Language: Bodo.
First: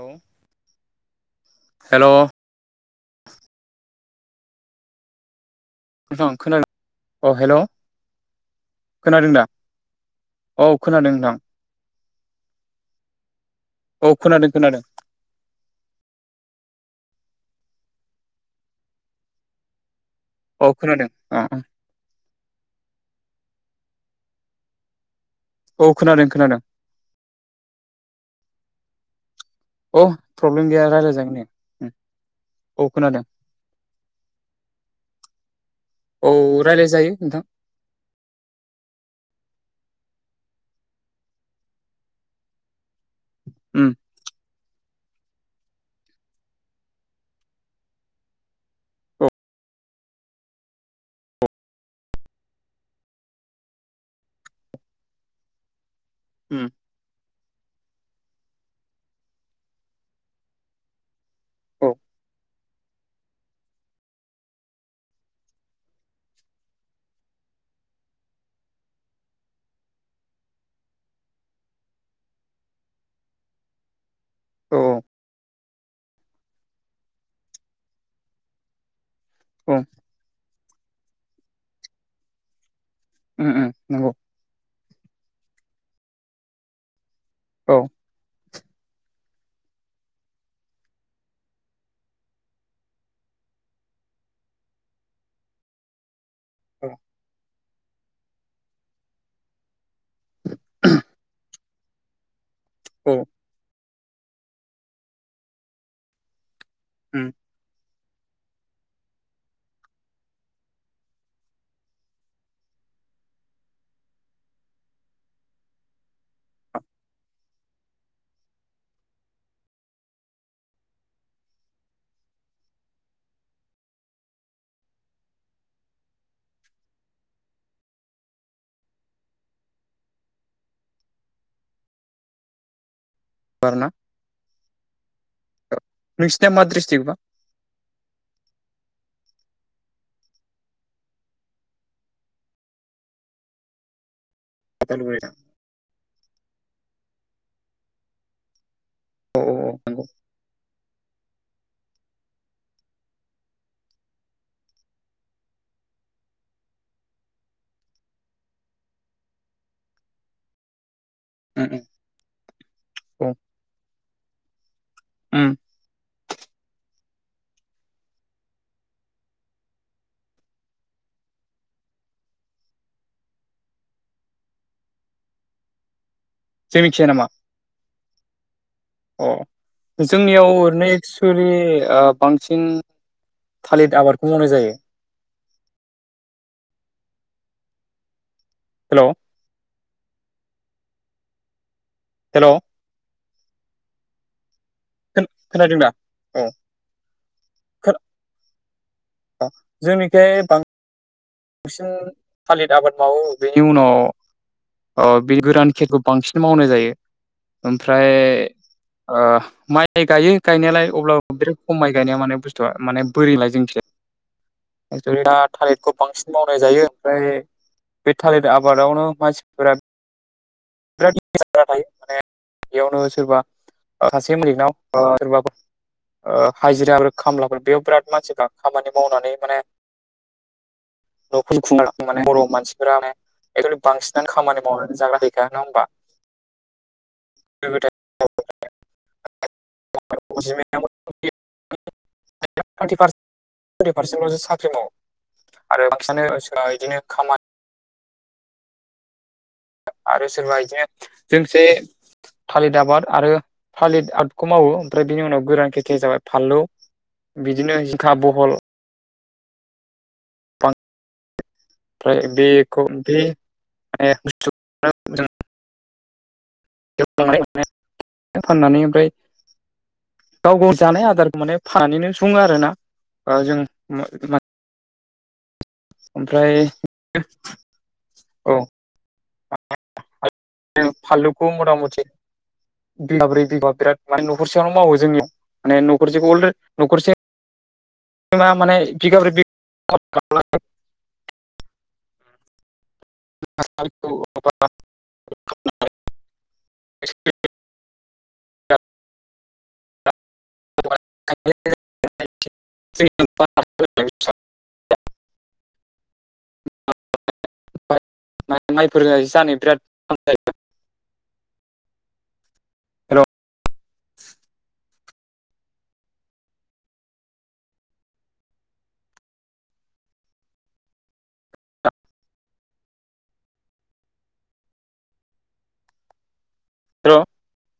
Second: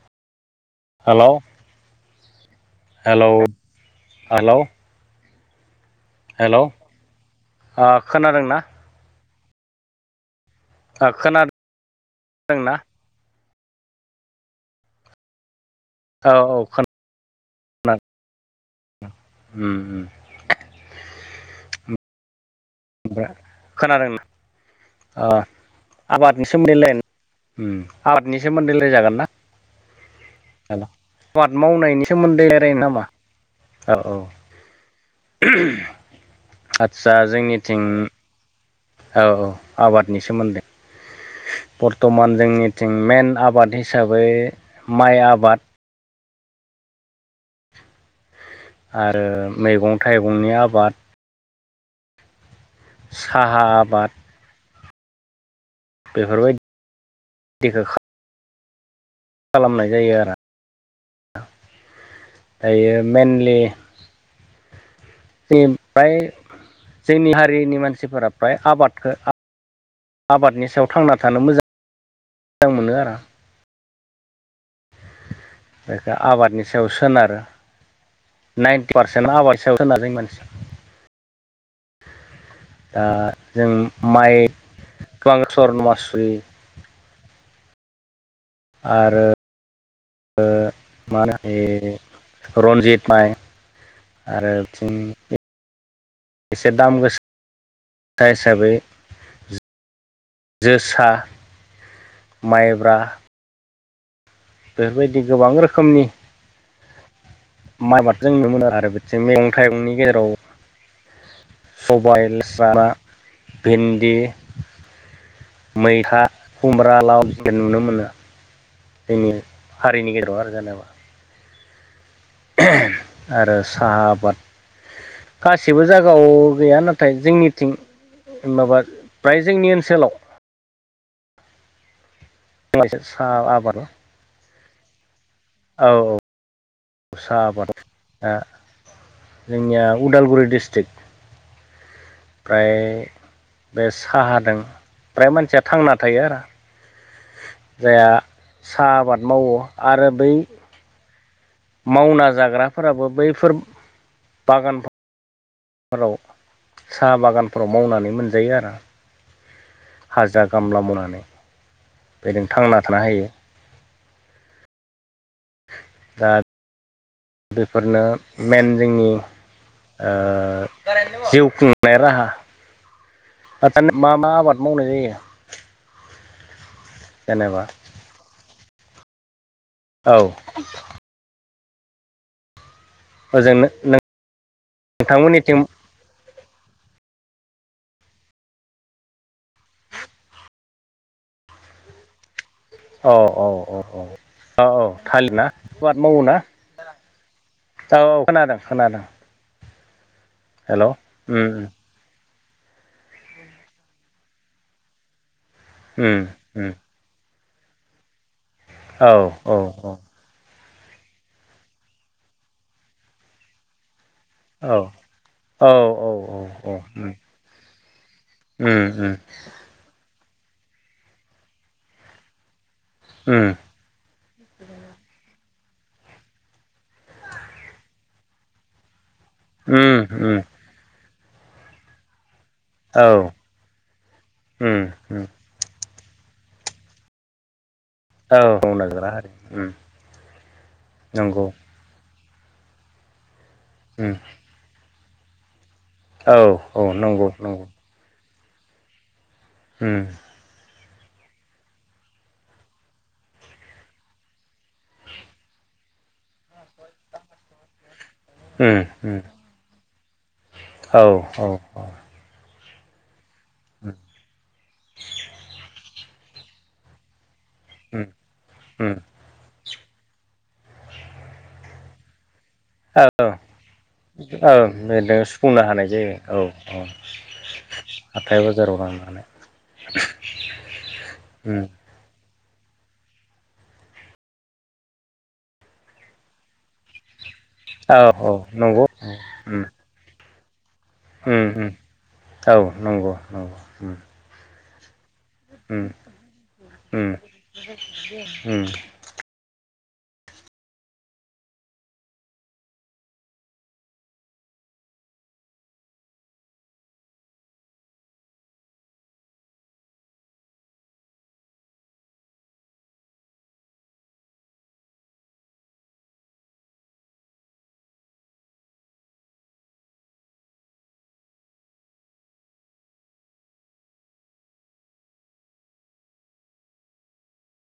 औे। हेल' हेल' हेल' नोंथां खोनादों अ' हेल' ओ खोनादोंना खोनादों दा। औ ओ‌ खोनादों नोंथां खोनादों ना। औ खोनादों खोनादों। औ औ खोना उम - उम। औ खोनादों आ ओमफ्राय खोनादोंना ओ औ खोनादों आबादनि खोनादों सोमोन्दैलाय उम आबादनि सोमोन्दै रायलाय जागोन ना। औ प्रब्लेम गैया रायज्लायजागोन आबाद दे मावनायनि सोमोन्दै रायलायनो औ नामा। खोनादों औ - औ औ रायज्लाय जायो आदसा नोंथां जोंनिथिं औ - औ आबादनि सोमोन्दै। बर्थमान जोंनिथिं मेन आबाद हिसाबै माइ आबाद आरो औ मैगं - थाइगंनि आबाद। साहा आबाद। बेफोरबायदिखौ खालामनाय जायो आरो औ दायो मेनइलि [unintelligible] फ्राय जोंनि हारिनि मानसिफोरा फ्राय आबादखौ आबादनि सायाव थांना थानो मोजां मोजां मोनो आरो। औ - औ। बेखौ आबादनि सायाव सोनारो नाइनटि पारसेन्ट आबाद औ सायाव [unintelligible] मानसिया दा जों नंगौ माइ गोबां सर्नमासुरि औ। आरो ओ मा होनो रन्जित माइ आरो बेथिं एसे दाम गोसासा हिसाबै जोसा माइब्रा औ बेफोरबायदि गोबां रोखोमनि उम माइआबाद जों नु मोनो आरो बिथिं मैगं थाइगंनि गेजेराव सबाय लेसारा भिन्दि मैथा खुमब्रा लाव नुनो मोनो जोंनि हारिनि गेजेराव आरो जेनेबा आरो साहा आबाद गासिबो जायगायाव गैया नाथाय जोंनिथिं माबा फ्राय जोंनि ओनसोलाव [unintelligible] साहा आबाद बारना औ औ नोंसोर ना मा दिस्थ्रिक्ट बा साहा आबाद जोंनिया उदालगुरि डिस्ट्रिक्ट ओमफ्राय बे साहादों उदालगुरि फ्राय औ मानसिया थांना थायो आरो जायहा साहा आबाद औ मावो औ नंगौ आरो बै मावना जाग्राफोराबो बैफोर बागानफोर फोराव साहा बागानफोराव मावनानै मोनजायो आरो हाजिरा गामला मावनानै उम बेजों थांना थानो हायो ओम दा बेफोरनो मेन जोंनि जिउ खुंनाय राहा आरो मा मा आबाद मावनाय जायो जोंनिथिं नामा जेनेबा अ औ जोंनियाव ओरैनो एक्सुेलि बांसिन ओजोंनो थालिर आबादखौ मावनाय जायो नोंथांमोननिथिं हेल' हेल' औ औ औ औ औ औ थालिर ना खोनादों दा आबाद मावो ना औ औ औ खोनादों खोनादों जोंनिखै बां हेल' उम थालिर आबाद मावो बेनि उनाव गोरान खटखौ उम बांसिन मावनाय उम जायो ओमफ्राय औ औ माइ गायो गायनायालाय अब्लाबो बिराद खम माय गायनाया माने बुस्थुआ माने बोरैलाय जोंनिथिं जाय [unintelligible] औ थालिरखौ बांसिन औ मावनाय औ जायो उम ओमफ्राय बे थालिर उम उम आबादावनो मानसिफोरा बिराद थायो माने बेयावनो सोरबा उम सासे मालिगनाव सोरबा हाजिरा आरो खामलाफोर बेयाव बिराद मानसिफ्रा खामानि मावनानै माने उम उम नखर खुंनो माने बर मानसिफोरा औ माने बांसिनानो खामानि उम मावनानै जाग उम दा नङा होनबा गोदो‌ औ ओम [inaudible] उम आरो बांसिनानो औ मानसिफोरा औ बिदिनो नंगौ खामानि नंगौ उम आरो सोरबा इदिनो जोंसो थालिर आबाद आरो थालिर आबादखौ मावो ओमफ्राय बेनि उनाव गोरान खेथिया जाबाय फालौ बिदिनो जिंखा बहल उम उम औ औ औ ओमफ्राय बेखौ बे [unintelligible] फाननानै उम ओमफ्राय गाव गाव जानाय आदारखौ माने फानैनो सुङो आरो ना औ ओं [unintelligible] बुंनो हानाय जायो औ ओमफ्राय औ आथाय बाजाराव लांनानै [unintelligible] फालुखौ उम मरा मथि बिगाब्रै बिगाबा बिराद माने न'खरसेयावनो मावो जोंनियाव माने न'खरसेखौ अलरे न'खरसे औ औ मा माने नंगौ बिगाब्रै उम [unintelligible] उम उम औ नंगौ नंगौ उम उम उम उम [unintelligible] [unintelligible] माइफोर जानो बिराद [unintelligible] हेल' [unintelligible]